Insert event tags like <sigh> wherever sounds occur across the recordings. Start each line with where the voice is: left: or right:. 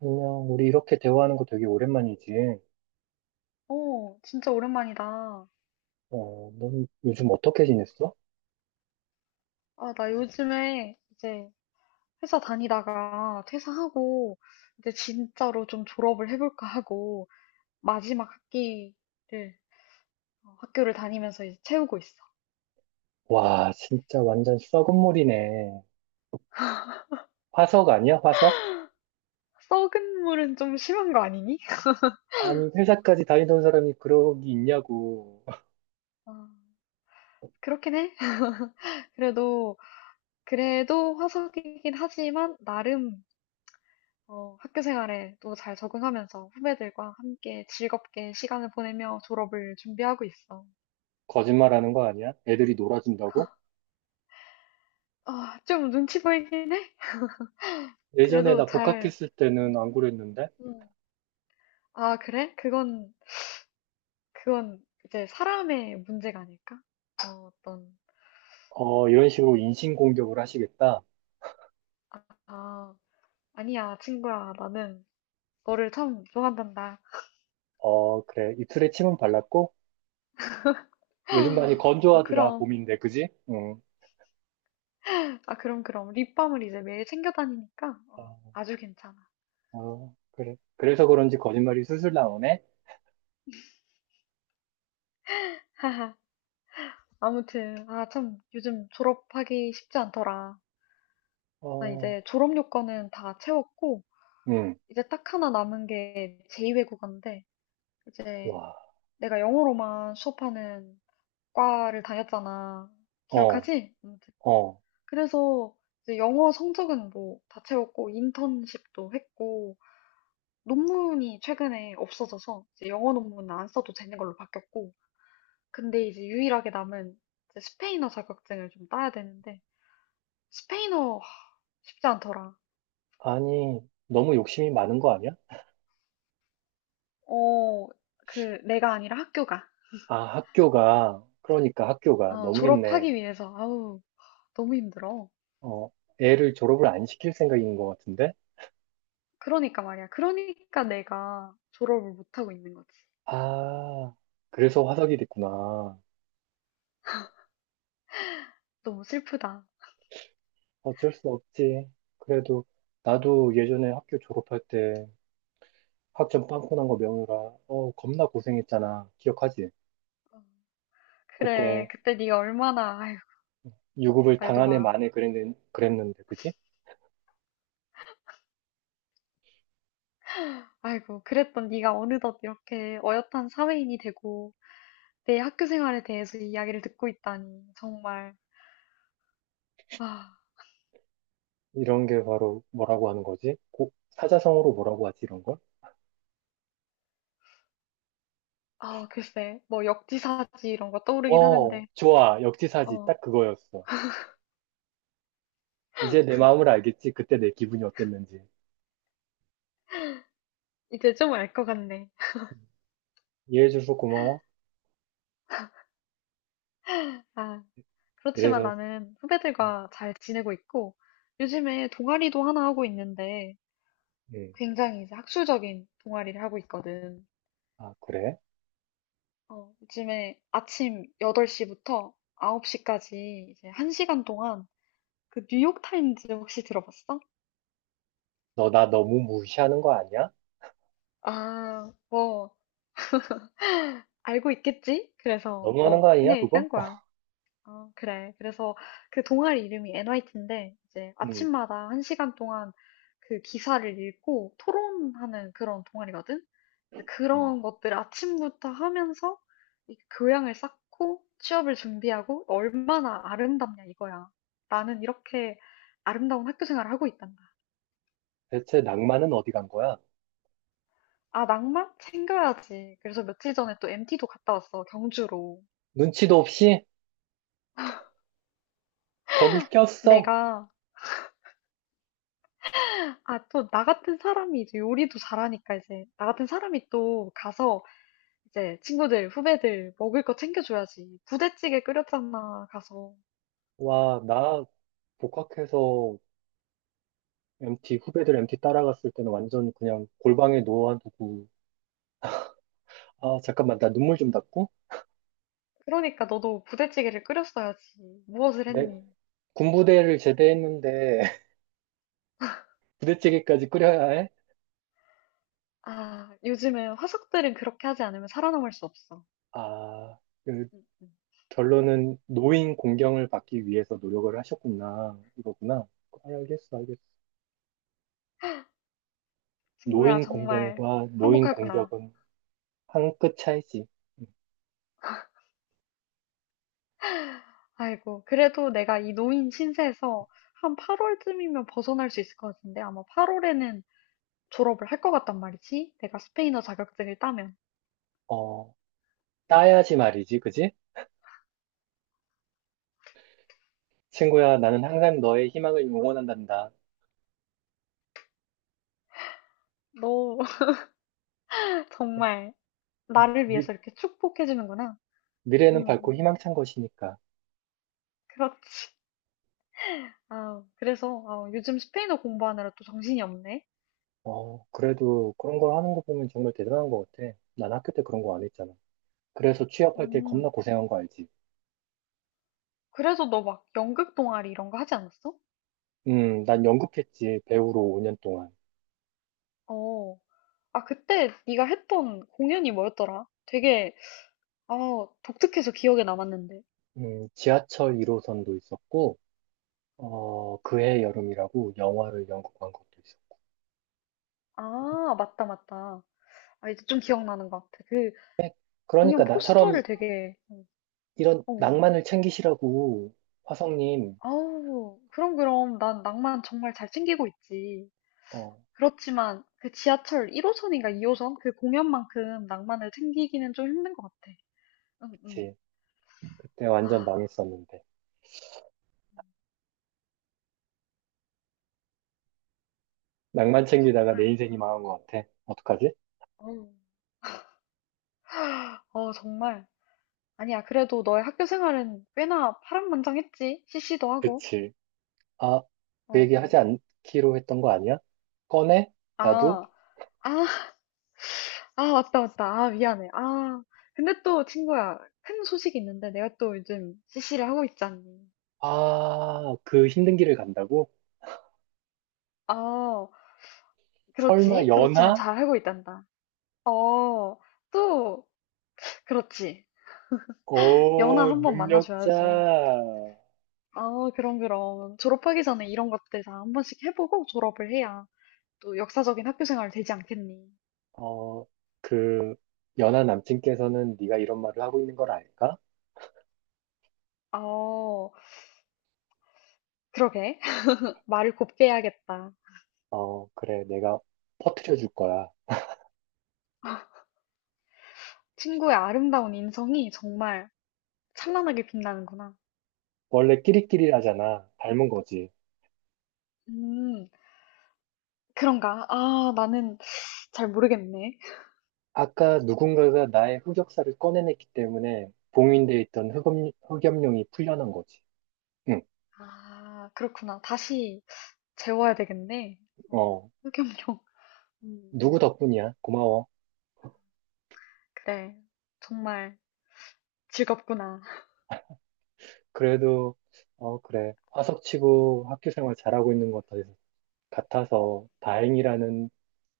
right: 안녕, 우리 이렇게 대화하는 거 되게 오랜만이지.
left: 진짜 오랜만이다.
right: 어, 넌 요즘 어떻게 지냈어?
left: 나 요즘에 이제 회사 다니다가 퇴사하고 이제 진짜로 좀 졸업을 해볼까 하고 마지막 학기를 학교를 다니면서 이제 채우고 있어.
right: 와, 진짜 완전 썩은 물이네. 화석 아니야, 화석?
left: 썩은 물은 좀 심한 거 아니니?
right: 아니, 회사까지 다니던 사람이 그러기 있냐고. <laughs>
left: 아, 그렇긴 해. <laughs> 그래도 그래도 화석이긴 하지만 나름 학교 생활에 또 잘 적응하면서 후배들과 함께 즐겁게 시간을 보내며 졸업을 준비하고 있어.
right: 거짓말하는 거 아니야? 애들이 놀아준다고?
left: 좀 눈치 보이긴 해.
right: 예전에
left: 그래도
right: 나
left: 잘,
right: 복학했을 때는
left: 음.
right: 안 그랬는데?
left: 음. 아, 그래? 그건 이제 사람의 문제가 아닐까? 어, 어떤,
right: 어, 이런 식으로 인신공격을 하시겠다.
left: 아, 아, 아니야, 친구야. 나는 너를 참 좋아한단다.
right: 어, 그래. 이틀에 침은 발랐고? 요즘 많이
left: 아,
right: 건조하더라,
left: 그럼.
right: 봄인데, 그지? 응.
left: 아, 그럼, 그럼. 립밤을 이제 매일 챙겨 다니니까,
right: 어,
left: 아주 괜찮아.
right: 어, 그래. 그래서 그런지 거짓말이 술술 나오네?
left: <laughs> 아무튼, 아, 참, 요즘 졸업하기 쉽지 않더라. 나
right: 어.
left: 이제 졸업 요건은 다 채웠고,
right: 응.
left: 이제 딱 하나 남은 게 제2외국어인데, 이제
right: 와,
left: 내가 영어로만 수업하는 과를 다녔잖아.
right: 어,
left: 기억하지? 아무튼.
right: 어.
left: 그래서 이제 영어 성적은 뭐 다 채웠고 인턴십도 했고, 논문이 최근에 없어져서 이제 영어 논문은 안 써도 되는 걸로 바뀌었고, 근데 이제 유일하게 남은 이제 스페인어 자격증을 좀 따야 되는데, 스페인어 하, 쉽지 않더라.
right: 아니, 너무 욕심이 많은 거 아니야?
left: 어, 그 내가 아니라 학교가.
right: 아, 학교가, 그러니까 학교가
left: 어,
right: 너무했네.
left: 졸업하기 위해서 아우 너무 힘들어.
right: 어, 애를 졸업을 안 시킬 생각인 것 같은데?
left: 그러니까 말이야. 그러니까 내가 졸업을 못하고 있는 거지.
right: 아, 그래서 화석이 됐구나.
left: 너무 슬프다.
right: 어쩔 수 없지. 그래도 나도 예전에 학교 졸업할 때 학점 빵꾸 난 거 명유라, 어, 겁나 고생했잖아. 기억하지?
left: 어. 그래,
right: 그때
left: 그때 네가 얼마나, 아이고,
right: 유급을
left: 말도
right: 당한 애
left: 마.
right: 만에 그랬는데, 그지?
left: 아이고, 그랬던 네가 어느덧 이렇게 어엿한 사회인이 되고 내 학교 생활에 대해서 이야기를 듣고 있다니, 정말. 아,
right: 이런 게 바로 뭐라고 하는 거지? 고, 사자성어로 뭐라고 하지, 이런 걸?
left: 아, 글쎄, 뭐 역지사지 이런 거 떠오르긴
right: 어,
left: 하는데,
right: 좋아. 역지사지.
left: 어,
right: 딱 그거였어. 이제 내 마음을 알겠지. 그때 내 기분이 어땠는지.
left: 이제 좀 알 것 같네.
right: 음, 이해해줘서 고마워.
left: 아, 그렇지만
right: 이래서,
left: 나는
right: 음,
left: 후배들과 잘 지내고 있고, 요즘에 동아리도 하나 하고 있는데,
right: 음.
left: 굉장히 이제 학술적인 동아리를 하고 있거든.
right: 아, 그래?
left: 어, 요즘에 아침 8시부터 9시까지 이제 1시간 동안 그 뉴욕타임즈 혹시 들어봤어?
right: 너 나 너무 무시하는 거 아니야?
left: 아, 뭐, 알고 있겠지? 그래서
right: 너무하는
left: 뭐,
right: 거 아니야,
left: 그냥
right: 그거?
left: 얘기한 거야. 어, 그래. 그래서 그 동아리 이름이 NYT인데, 이제
right: 음,
left: 아침마다 한 시간 동안 그 기사를 읽고 토론하는 그런 동아리거든? 이제
right: 음.
left: 그런 것들 아침부터 하면서 이 교양을 쌓고 취업을 준비하고 얼마나 아름답냐 이거야. 나는 이렇게 아름다운 학교 생활을 하고 있단다.
right: 대체 낭만은 어디 간 거야?
left: 아, 낭만? 챙겨야지. 그래서 며칠 전에 또 MT도 갔다 왔어, 경주로.
right: 눈치도 없이 거길 꼈어.
left: 내가 아, 또, 나 같은 사람이 이제 요리도 잘하니까 이제, 나 같은 사람이 또 가서 이제 친구들, 후배들 먹을 거 챙겨줘야지. 부대찌개 끓였잖아, 가서.
right: 와, 나 복학해서 MT 후배들 MT 따라갔을 때는 완전 그냥 골방에 놓아두고. 아, 잠깐만, 나 눈물 좀 닦고.
left: 그러니까 너도 부대찌개를 끓였어야지. 무엇을
right: 내
left: 했니?
right: 군부대를 제대했는데 부대찌개까지 끓여야 해?
left: 아, 요즘은 화석들은 그렇게 하지 않으면 살아남을 수 없어.
right: 아, 그
left: 음, 음.
right: 결론은 노인 공경을 받기 위해서 노력을 하셨구나. 이거구나. 아, 알겠어, 알겠어.
left: 친구야,
right: 노인
left: 정말
right: 공경과 노인
left: 화목하구나.
right: 공격은 한 끗 차이지. 음.
left: <laughs> 아이고, 그래도 내가 이 노인 신세에서 한 8월쯤이면 벗어날 수 있을 것 같은데, 아마 8월에는 졸업을 할 것 같단 말이지. 내가 스페인어 자격증을 따면.
right: 어, 따야지 말이지, 그지? 친구야, 나는 항상 너의 희망을 응원한단다.
left: 너 <laughs>
right: 그래.
left: 정말
right: 음,
left: 나를
right: 미,
left: 위해서 이렇게 축복해주는구나. 음,
right: 미래는 밝고
left: 음.
right: 희망찬 것이니까.
left: 그렇지. <laughs> 그래서 아, 요즘 스페인어 공부하느라 또 정신이 없네.
right: 어, 그래도 그런 걸 하는 거 보면 정말 대단한 것 같아. 난 학교 때 그런 거 안 했잖아. 그래서 취업할 때
left: 음,
right: 겁나 고생한 거 알지?
left: 그래서 너 막 연극 동아리 이런 거 하지 않았어?
right: 난 연극했지, 배우로 5년 동안.
left: 어, 아 그때 네가 했던 공연이 뭐였더라? 되게 아 독특해서 기억에 남았는데.
right: 지하철 1호선도 있었고, 어, 그해 여름이라고 영화를 연극한 것도 있었고.
left: 아, 맞다, 맞다. 아, 이제 좀 기억나는 것 같아. 그 공연
right: 그러니까 나처럼
left: 포스터를 되게,
right: 이런
left: 어.
right: 낭만을 챙기시라고, 화성님,
left: 아우, 그럼, 그럼. 난 낭만 정말 잘 챙기고 있지.
right: 어,
left: 그렇지만 그 지하철 1호선인가 2호선 그 공연만큼 낭만을 챙기기는 좀 힘든 것 같아. 응, 응.
right: 그치. 그때 완전
left: 아,
right: 망했었는데. 낭만 챙기다가 내
left: 정말.
right: 인생이 망한 것 같아. 어떡하지?
left: 어 어, 정말. 아니야, 그래도 너의 학교 생활은 꽤나 파란만장했지. CC도 하고.
right: 그치. 아,
left: 어,
right: 그 얘기 하지
left: 어.
right: 않기로 했던 거 아니야? 꺼내?
left: 아,
right: 나도?
left: 아, 아, 맞다, 맞다. 아, 미안해. 근데 또 친구야, 큰 소식이 있는데 내가 또 요즘 CC를 하고 있잖니.
right: 아, 그 힘든 길을 간다고?
left: 아,
right: 설마
left: 그렇지. 그렇지만
right: 연하?
left: 잘 하고 있단다. 어, 또, 그렇지. 연하
right: 오,
left: 한 번 만나줘야지.
right: 능력자.
left: 아, 그럼, 그럼. 졸업하기 전에 이런 것들 다 한 번씩 해보고 졸업을 해야 또 역사적인 학교 생활 되지 않겠니?
right: 어, 그 연하 남친께서는 네가 이런 말을 하고 있는 걸 알까?
left: 어, 그러게. <laughs> 말을 곱게 해야겠다.
right: 어, 그래, 내가 퍼뜨려 줄 거야.
left: 친구의 아름다운 인성이 정말 찬란하게 빛나는구나.
right: 원래 끼리끼리라잖아. 닮은 거지.
left: 음, 그런가? 아, 나는 잘 모르겠네.
right: 아까 누군가가 나의 흑역사를 꺼내냈기 때문에 봉인돼 있던 흑염룡이 풀려난 거지. 응,
left: 아, 그렇구나. 다시 재워야 되겠네. 어,
right: 어,
left: 흑염룡. 음,
right: 누구
left: 음.
right: 덕분이야? 고마워.
left: 그래. 정말 즐겁구나.
right: 그래도, 어, 그래. 화석치고 학교 생활 잘하고 있는 것 같아서 다행이라는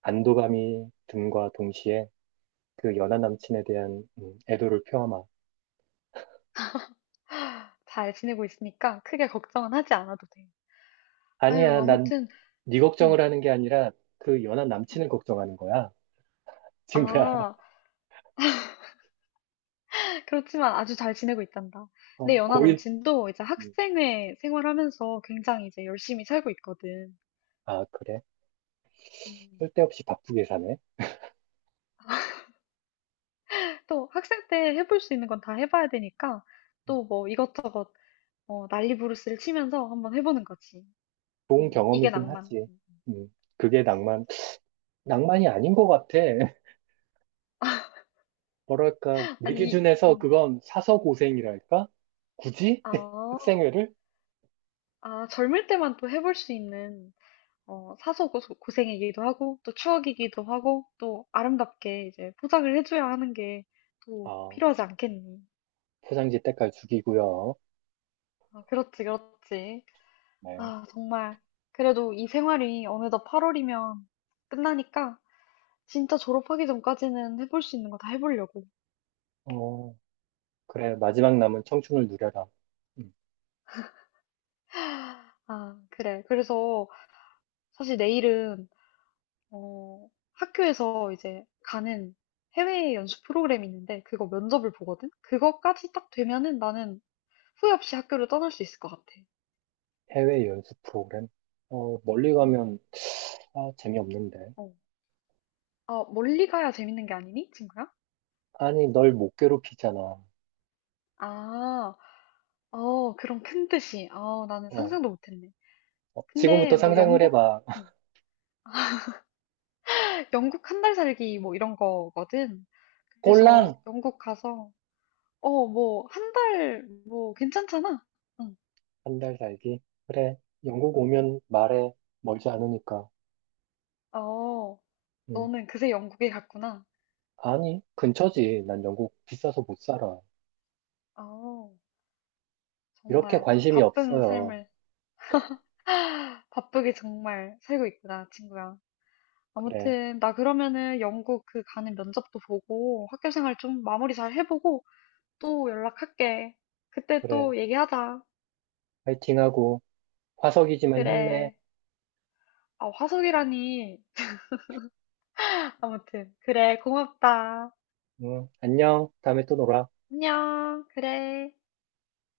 right: 안도감이 듦과 동시에 그 연하 남친에 대한 애도를 표하마.
left: 잘 지내고 있으니까 크게 걱정은 하지 않아도 돼. 아유,
right: 아니야, 난
left: 아무튼,
right: 네 걱정을
left: 음,
right: 하는 게 아니라 그 연하 남친을
left: 음.
right: 걱정하는 거야, 친구야.
left: 아,
right: <laughs>
left: 그렇지만 아주 잘 지내고 있단다. 내
right: 어,
left: 연하
right: 고일.
left: 남친도 이제
right: 음,
left: 학생회 생활하면서 굉장히 이제 열심히 살고 있거든.
right: 아, 그래.
left: 음.
right: 쓸데없이 바쁘게 사네.
left: 또 학생 때 해볼 수 있는 건 다 해봐야 되니까
right: 음,
left: 또 뭐 이것저것 어, 난리부르스를 치면서 한번 해보는 거지.
right: 좋은
left: 이게
right: 경험이긴
left: 낭만.
right: 하지.
left: 음.
right: 그게 낭만. 낭만이 아닌 것 같아. <laughs> 뭐랄까, 내
left: 아니, 이-
right: 기준에서 그건 사서 고생이랄까? 굳이? <laughs>
left: 아,
right: 학생회를?
left: 아, 젊을 때만 또 해볼 수 있는 어, 사서 고생이기도 하고, 또 추억이기도 하고, 또 아름답게 이제 포장을 해줘야 하는 게 또
right: 아,
left: 필요하지 않겠니?
right: 포장지 때깔 죽이고요.
left: 아, 그렇지, 그렇지.
right: 네.
left: 아, 정말. 그래도 이 생활이 어느덧 8월이면 끝나니까 진짜 졸업하기 전까지는 해볼 수 있는 거 다 해보려고.
right: 어, 그래, 마지막 남은 청춘을 누려라. 음,
left: 아, 그래. 그래서 사실 내일은, 어, 학교에서 이제 가는 해외 연수 프로그램이 있는데 그거 면접을 보거든? 그거까지 딱 되면은 나는 후회 없이 학교를 떠날 수 있을 것 같아.
right: 해외 연수 프로그램? 어, 멀리
left: 응,
right: 가면 다 재미없는데.
left: 어. 아, 멀리 가야 재밌는 게 아니니, 친구야?
right: 아니, 널 못 괴롭히잖아.
left: 아, 어, 그런 큰 뜻이. 아, 나는
right: 어,
left: 상상도 못했네.
right: 어,
left: 근데
right: 지금부터
left: 뭐
right: 상상을
left: 영국,
right: 해봐. <laughs>
left: 응. 영국 한 달 살기 뭐 이런 거거든. 그래서
right: 꼴랑!
left: 영국 가서, 어, 뭐, 한 달, 뭐, 괜찮잖아. 응,
right: 한 달 살기. 그래, 영국
left: 응.
right: 오면 말해. 멀지 않으니까.
left: 어,
right: 음,
left: 너는 그새 영국에 갔구나.
right: 아니, 근처지. 난 영국 비싸서 못 살아.
left: 어,
right: 이렇게
left: 정말
right: 관심이
left: 바쁜
right: 없어요.
left: 삶을, 바쁘게 정말 살고 있구나, 친구야.
right: 그래,
left: 아무튼 나 그러면은 영국 그 가는 면접도 보고 학교 생활 좀 마무리 잘 해보고 또 연락할게. 그때
right: 그래.
left: 또 얘기하자.
right: 파이팅하고, 화석이지만 힘내.
left: 그래. 아, 화석이라니. 아무튼 그래. 고맙다.
right: 응, 안녕. 다음에 또 놀아.
left: 안녕. 그래.